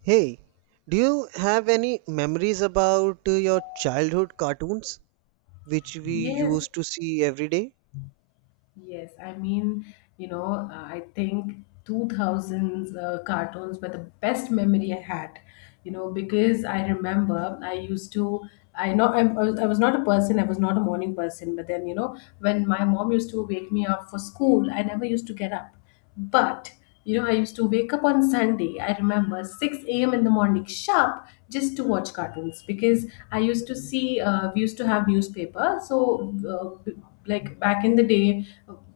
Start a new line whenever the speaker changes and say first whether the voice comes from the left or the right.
right: Hey, do you have any memories about your childhood cartoons which we
left: Yes,
right: used to see every day?
left: yes. I mean, I think 2000s cartoons were the best memory I had, you know, because I remember I used to, I know I'm, I was not a person, I was not a morning person, but then, you know, when my mom used to wake me up for school, I never used to get up. But you know, I used to wake up on Sunday, I remember 6 a.m. in the morning sharp just to watch cartoons because I used to see, we used to have newspaper. So, uh, like back in the day,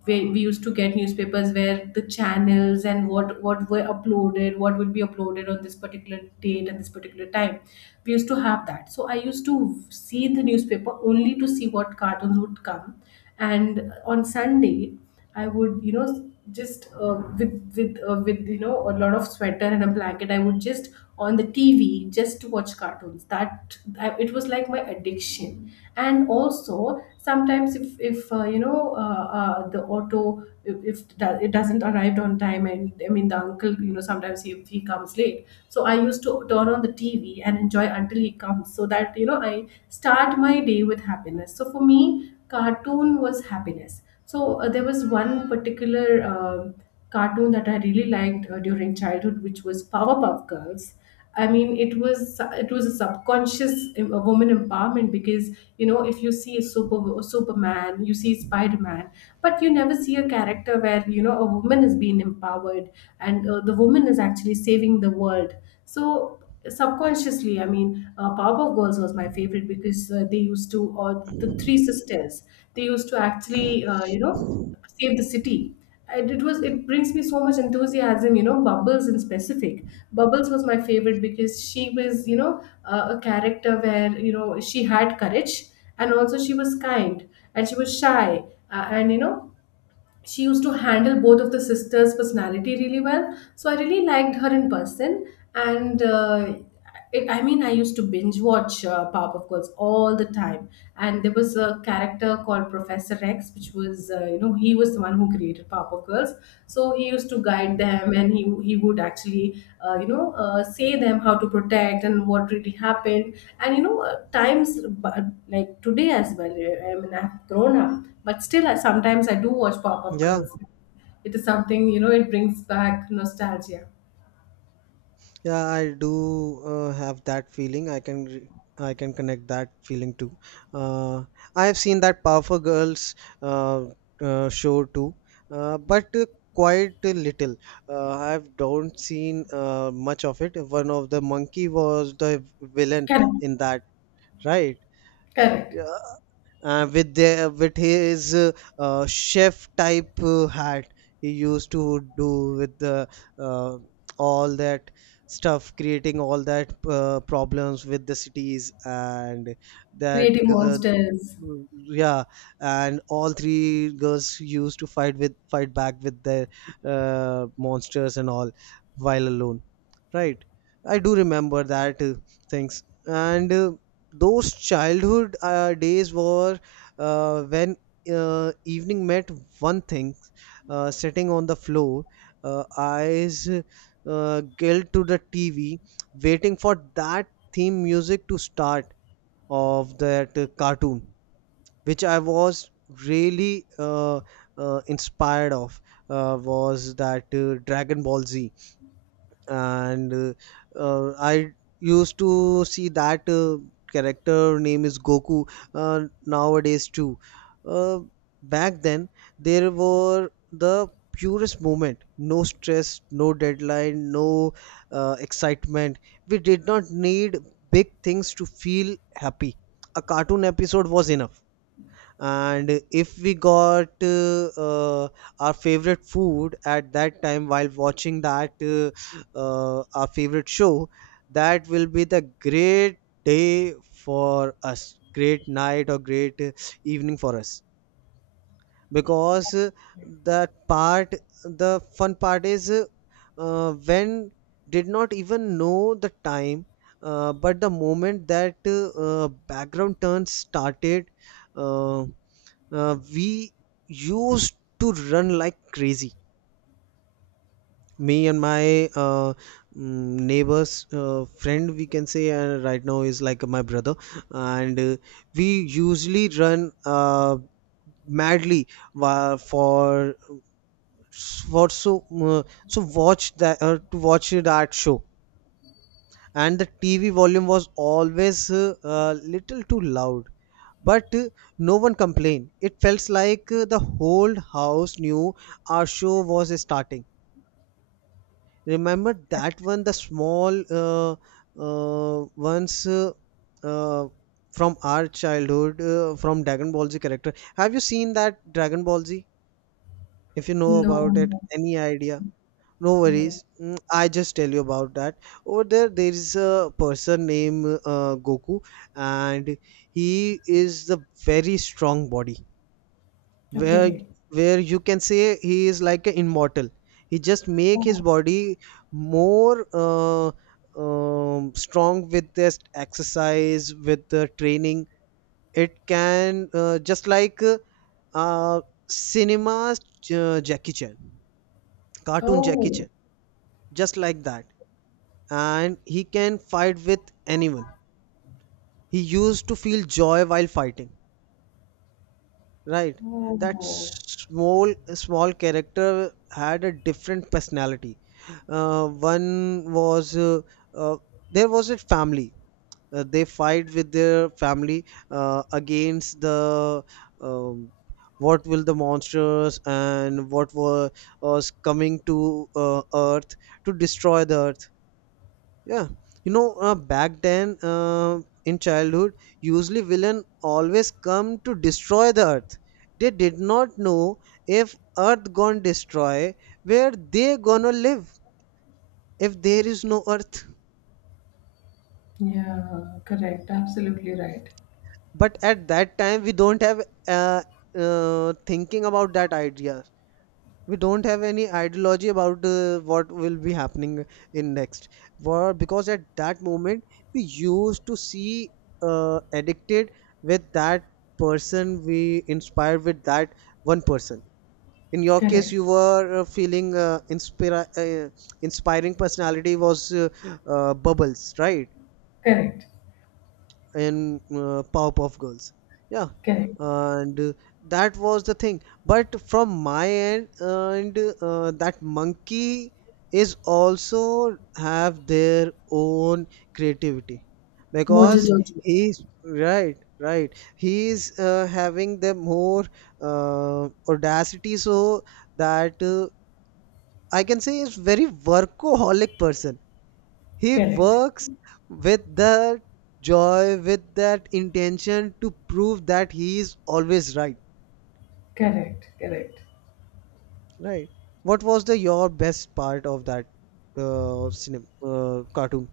left: we used to get newspapers where the channels and what were uploaded, what would be uploaded on this particular date and this particular time. We used to have that. So, I used to see the newspaper only to see what cartoons would come, and on Sunday I would, you know, just with with, you know, a lot of sweater and a blanket I would just on the TV just to watch cartoons that I, it was like my addiction. And also sometimes if you know the auto if it doesn't arrived on time. And I mean the uncle, you know, sometimes he comes late. So I used to turn on the TV and enjoy until he comes so that, you know, I start my day with happiness. So for me, cartoon was happiness. So there was one particular cartoon that I really liked during childhood, which was Powerpuff Girls. I mean, it was a subconscious a woman empowerment, because you know if you see a super Superman, you see Spider Man, but you never see a character where you know a woman is being empowered and the woman is actually saving the world. So subconsciously, I mean, Powerpuff Girls was my favorite because they used to, or the three sisters, they used to actually you know save the city. And it was, it brings me so much enthusiasm, you know, bubbles in specific. Bubbles was my favorite because she was, you know, a character where you know she had courage, and also she was kind, and she was shy and you know she used to handle both of the sisters' personality really well. So I really liked her in person, and it, I mean, I used to binge watch Powerpuff Girls all the time. And there was a character called Professor X, which was you know he was the one who created Powerpuff Girls. So he used to guide them and he would actually you know say them how to protect and what really happened and you know times. But like today as well I mean I've grown up, but still I, sometimes I do watch pop-up
right: Yeah,
left: girls. It is something, you know, it brings back nostalgia.
right: yeah, I do have that feeling. I can connect that feeling too. Uh, I have seen that Powerful Girls uh, show too, but quite a little. I have don't seen much of it. One of the monkey was the villain
left: Correct,
right: in that, right?
left: correct.
right: Yeah. With the with his chef type hat he used to do with the uh, all that stuff creating all that problems with the cities and that
left: Creative
right: g- uh,
left: monsters.
right: mm, yeah, and all three girls used to fight back with their monsters and all while alone, right? I do remember that things, and those childhood days were when evening met one thing, sitting on the floor, eyes glued to the TV, waiting for that theme music to start of that cartoon which I was really inspired of was that Dragon Ball Z, and I used to see that character name is Goku nowadays too. Uh, Back then, there were the purest moment, no stress, no deadline, no excitement. We did not need big things to feel happy. A cartoon episode was enough, and if we got our favorite food at that time while watching that our favorite show, that will be the great day for us, great night or great evening for us, because that part, the fun part is when did not even know the time. But the moment that background turn started, uh, we used to run like crazy, me and my neighbor's friend, we can say, and right now is like my brother. And We usually run madly, wa- for so so watch that to watch that show, and the TV volume was always a little too loud. But no one complained. It felt like the whole house knew our show was starting. Remember that one, the small ones, uh, from our childhood, from Dragon Ball Z character. Have you seen that Dragon Ball Z? If you know
left: No,
right: about it,
left: no,
right: any idea? No
left: no.
right: worries. Mm, I just tell you about that. Over there, there is a person named Goku, and he is the very strong body. Where
left: Okay.
right: where you can say he is like an immortal. He just make his
left: Oh.
right: body more strong with this exercise, with the training. It can just like uh, cinema's Jackie Chan, cartoon Jackie
left: Oh.
right: Chan, just like that, and he can fight with anyone. He used to feel joy while fighting, right? That
left: Oh.
right: small small character had a different personality. One was uh, there was a family. They fight with their family against the um, what will the monsters and was coming to Earth to destroy the Earth. Yeah, you know, back then in childhood, usually villain always come to destroy the earth. They did not know, if earth gonna destroy, where they gonna live if there is no earth.
left: Yeah. Correct, absolutely right.
right: But at that time, we don't have uh, thinking about that idea. We don't have any ideology about what will be happening in next. For, because at that moment we used to see addicted with that person, we inspired with that one person. In your case,
left: Correct,
right: you were feeling inspiring personality was bubbles, right,
left: correct.
right: in Powerpuff Girls. Yeah,
left: Correct.
right: and that was the thing. But from my end, and that monkey is also have their own creativity,
left: Mojo
right: because
left: Jojo.
right: right. He's having the more audacity, so that I can say is very workaholic person. He
left: Correct.
right: works with that joy, with that intention to prove that he is always right,
left: Correct. Correct.
right: right? What was the your best part of that cinema cartoon?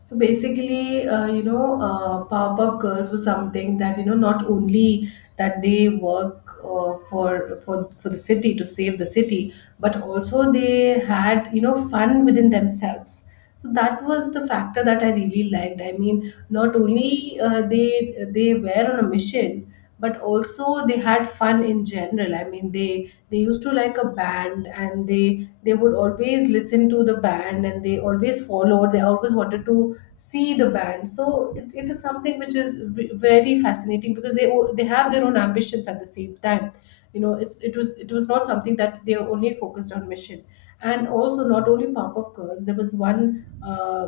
left: So basically, you know, Powerpuff Girls was something that you know not only that they work for for the city to save the city, but also they had, you know, fun within themselves. So that was the factor that I really liked. I mean, not only they were on a mission, but also they had fun in general. I mean they used to like a band, and they would always listen to the band, and they always followed, they always wanted to see the band. So it is something which is very fascinating because they have their own ambitions at the same time. You know, it's, it was, it was not something that they only focused on mission. And also not only pop up girls, there was one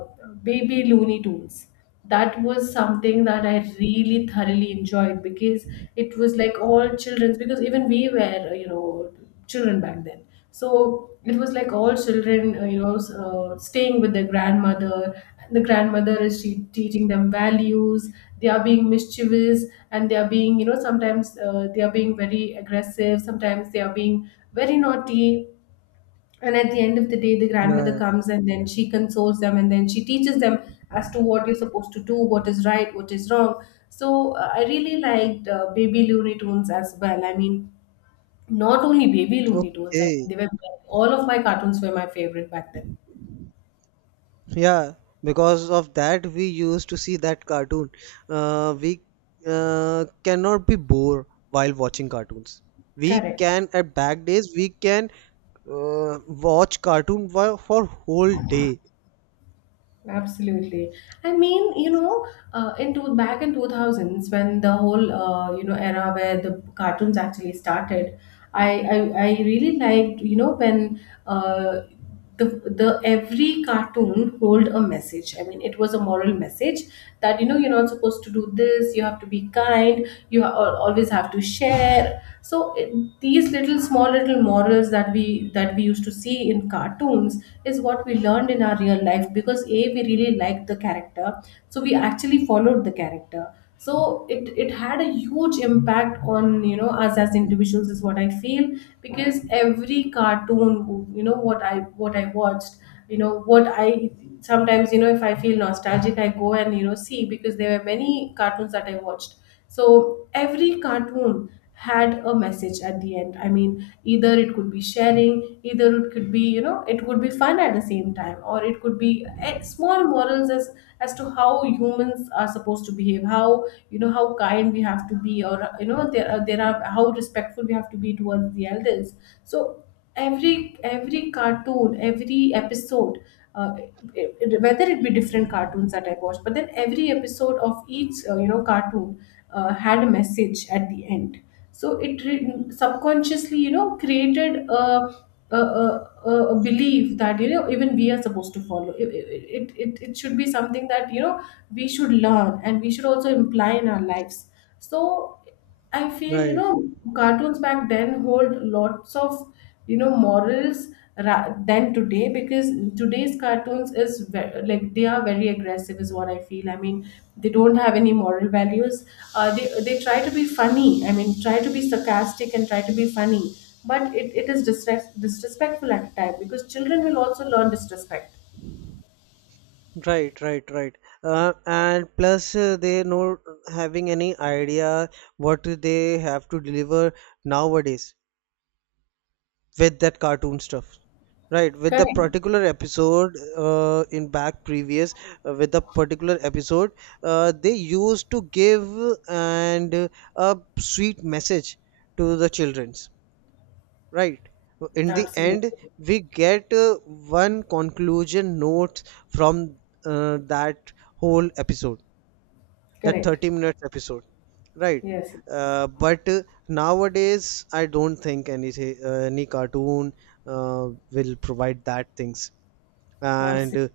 left: baby looney tunes. That was something that I really thoroughly enjoyed because it was like all children's, because even we were, you know, children back then. So it was like all children you know staying with their grandmother. The grandmother is she teaching them values. They are being mischievous, and they are being, you know, sometimes they are being very aggressive, sometimes they are being very naughty. And at the end of the day the grandmother
right: Yeah.
left: comes and then she consoles them and then she teaches them as to what you're supposed to do, what is right, what is wrong. So I really liked baby looney tunes as well. I mean, not only baby looney tunes, I mean
right: Okay.
left: they were, all of my cartoons were my favorite back then.
right: Yeah. Because of that, we used to see that cartoon. We cannot be bored while watching cartoons. We
left: Correct.
right: can, at back days we can watch cartoon for whole day.
left: Absolutely. I mean, you know, in two, back in 2000s when the whole you know era where the cartoons actually started, I I, I really liked you know when uh, the the every cartoon hold a message. I mean, it was a moral message that you know you're not supposed to do this. You have to be kind. Always have to share. So it, these little small little morals that we used to see in cartoons is what we learned in our real life, because a, we really liked the character. So we actually followed the character. So it had a huge impact on you know us as individuals, is what I feel. Because every cartoon, you know what I watched, you know what I, sometimes you know if I feel nostalgic I go and you know see because there were many cartoons that I watched. So every cartoon had a message at the end. I mean, either it could be sharing, either it could be, you know, it could be fun at the same time, or it could be small morals as to how humans are supposed to behave, how you know how kind we have to be, or you know there are how respectful we have to be towards the elders. So every cartoon, every episode uh, it-, it-, whether it be different cartoons that I watched, but then every episode of each you know cartoon had a message at the end. So it, re- subconsciously, you know, created a, a belief that you know even we are supposed to follow it, it, it, it it should be something that you know we should learn and we should also imply in our lives. So I feel, you
right: Right.
left: know, cartoons back then hold lots of, you know, morals than today, because today's cartoons is very, like they are very aggressive, is what I feel. I mean, they don't have any moral values. They try to be funny. I mean, try to be sarcastic and try to be funny, but it is disrespectful at a time because children will also learn disrespect.
right: Right, right, right. And plus, they not having any idea what they have to deliver nowadays with that cartoon stuff. Right, with the
left: Correct.
right: particular episode in back previous, with the particular episode, they used to give and a sweet message to the childrens. Right. In the end,
left: Absolutely.
right: we get one conclusion note from that whole episode, that
left: Correct.
right: 30 minutes episode. Right.
left: Yes.
right: But nowadays, I don't think any cartoon will provide that things. And
left: Absolutely.
right: uh,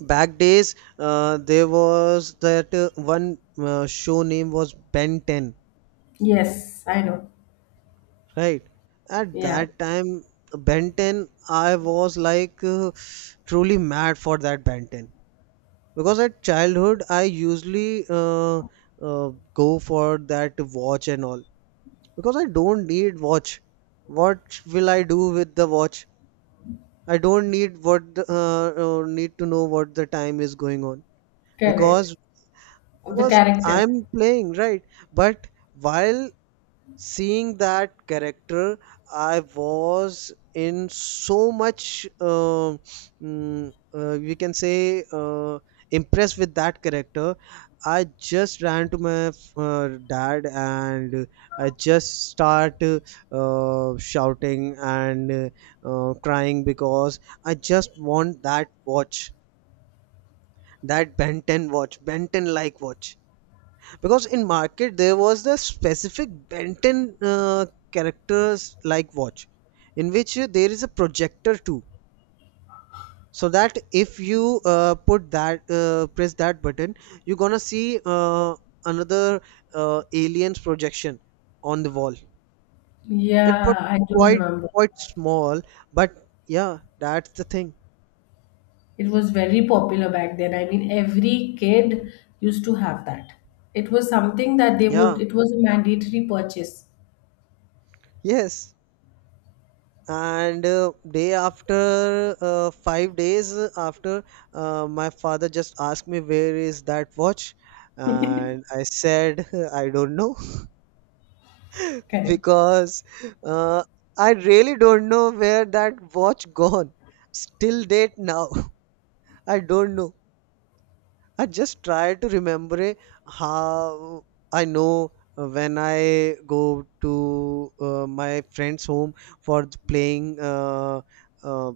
right: back days, there was that one show name was Ben 10.
left: Yes, I know.
right: Right. At
left: Yeah.
right: that time, Ben 10, I was like truly mad for that Ben 10, because at childhood I usually go for that watch and all, because I don't need watch. What will I do with the watch? I don't need what the, need to know what the time is going on, because
left: Correct. Of the character.
right: I'm playing, right. But while seeing that character, I was in so much we can say impressed with that character. I just ran to my uh, dad, and I just start shouting and crying, because I just want that watch, that Ben 10 watch, Ben 10 like watch, because in market there was the specific Benton characters like watch, in which there is a projector too, so that if you put that press that button, you're gonna see another aliens projection on the wall. It
left: Yeah,
right: was
left: I don't
right: quite,
left: remember.
right: quite small, but yeah, that's the thing.
left: It was very popular back then. I mean, every kid used to have that. It was something that they would,
right: Yeah,
left: it was a mandatory purchase.
right: yes, and day after 5 days after, my father just asked me where is that watch, and I said I don't know
left: Correct.
right: because uh, I really don't know where that watch gone. Still date now I don't know. I just try to remember, eh, how. I know, when I go to my friend's home for playing uh,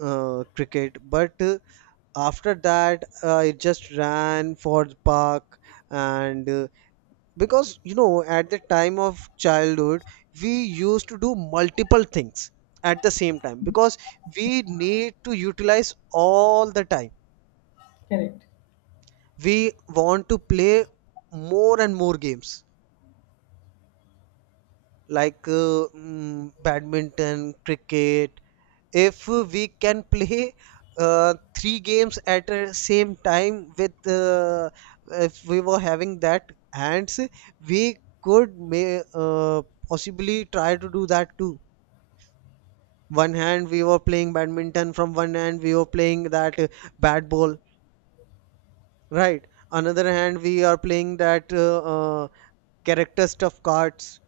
right: cricket. But after that, I just ran for the park, and because you know, at the time of childhood, we used to do multiple things at the same time, because we need to utilize all the time.
left: Correct.
right: We want to play more and more games, like badminton, cricket. If we can play three games at the same time with if we were having that hands, we could may possibly try to do that too. One hand we were playing badminton, from one hand we were playing that bat ball, right? Another hand we are playing that character stuff cards.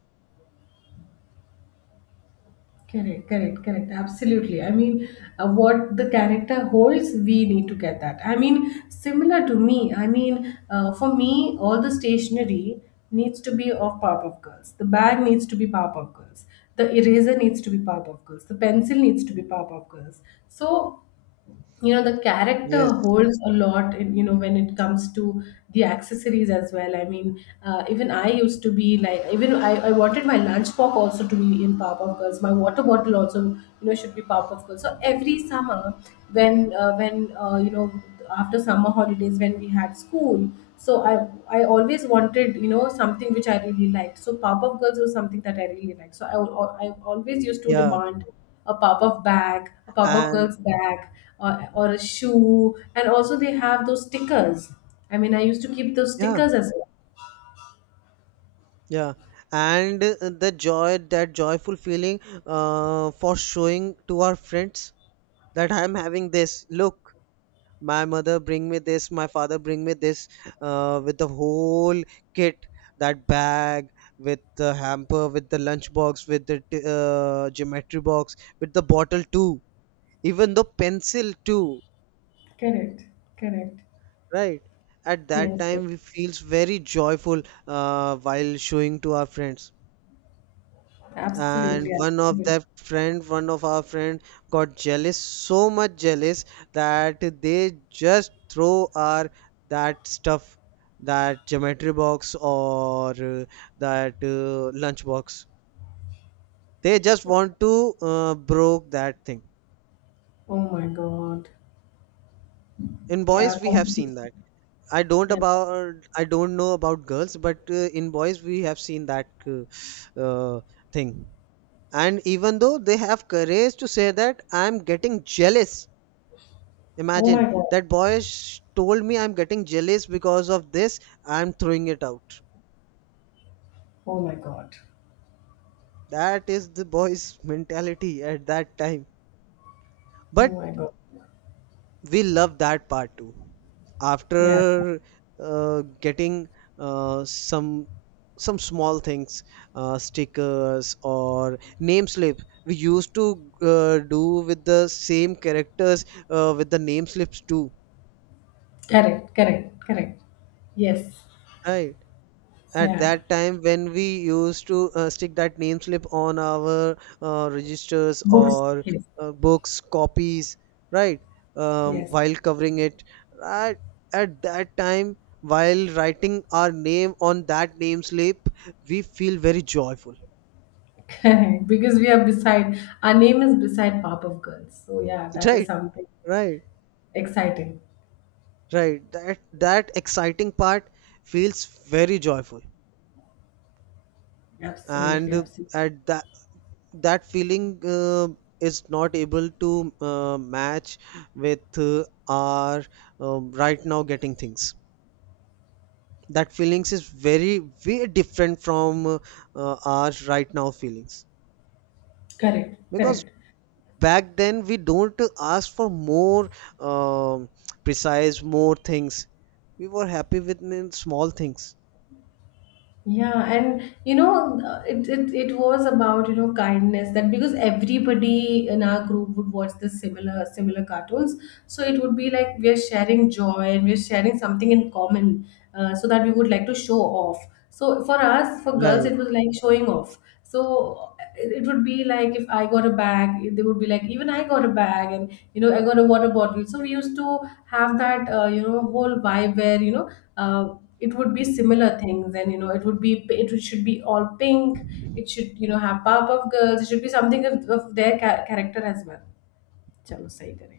left: Correct, correct, correct. Absolutely. I mean, what the character holds, we need to get that. I mean, similar to me, I mean, for me, all the stationery needs to be of Powerpuff Girls. The bag needs to be Powerpuff Girls. The eraser needs to be Powerpuff Girls. The pencil needs to be Powerpuff Girls. So you know the character
right: Yes,
left: holds a lot in, you know when it comes to the accessories as well. I mean even I used to be like, even I wanted my lunchbox also to be in Powerpuff Girls. My water bottle also you know should be Powerpuff Girls. So every summer when you know after summer holidays when we had school, so I always wanted you know something which I really liked. So Powerpuff Girls was something that I really liked. So I always used to
right: yeah,
left: demand a pop-up bag, a pop-up
right: and
left: girl's bag, or a shoe. And also they have those stickers. I mean, I used to keep those
right: yeah,
left: stickers as well.
right: yeah, and the joy, that joyful feeling, for showing to our friends that I'm having this. Look, my mother bring me this, my father bring me this, with the whole kit, that bag with the hamper, with the lunch box, with the geometry box, with the bottle too, even the pencil too.
left: Correct, correct.
right: Right. At that
left: Yes, yes.
right: time, we feels very joyful while showing to our friends. And
left: Absolutely,
right: one of
left: absolutely.
right: that friend, one of our friend got jealous, so much jealous that they just throw our that stuff, that geometry box or that lunch box. They just want to broke that thing.
left: Oh my God.
right: In
left: Yeah,
right: boys, we have seen
left: competition.
right: that.
left: Yeah.
right: I don't know about girls, but in boys we have seen that thing. And even though they have courage to say that I'm getting jealous,
left: Oh my
right: imagine
left: God.
right: that told me I'm getting jealous because of this. I'm throwing it out.
left: Oh my God.
right: That is the boy's mentality at that time.
left: Oh
right: But
left: my God.
right: we love that part too,
left: Yeah.
right: after getting uh, some some small things, stickers or name slip, we used to do with the same characters, with the name slips too,
left: Correct, correct, correct. Yes.
right: right, at
left: Yeah.
right: that time when we used to stick that name slip on our registers
left: Books.
right: or
left: Yes.
right: books, copies, right,
left: Yes.
right: while covering it, at, at that time while writing our name on that name slip, we feel very joyful,
left: Correct, because we are beside, our name is beside Pop of Girls. So yeah, that is
right: right,
left: something
right: right,
left: exciting.
right: right, that, that exciting part feels very joyful,
left: Absolutely,
right: and
left: absolutely.
right: at that, that feeling is not able to match with our right now getting things, that feelings is very, very different from our right now feelings,
left: Correct,
right: because
left: correct.
right: back then we don't ask for more, um, precise more things. We were happy with small things,
left: Yeah, and you know, it, it it was about you know kindness, that because everybody in our group would watch the similar cartoons, so it would be like we are sharing joy and we're sharing something in common, so that we would like to show off. So for us, for girls, it was
right: right?
left: like showing off. So it would be like if I got a bag, they would be like, even I got a bag, and you know, I got a water bottle. So we used to have that, you know, whole vibe where you know, uh, it would be similar things, and you know, it would be, it should be all pink. It should, you know, have Powerpuff Girls. It should be something of their character as well. चलो सही करें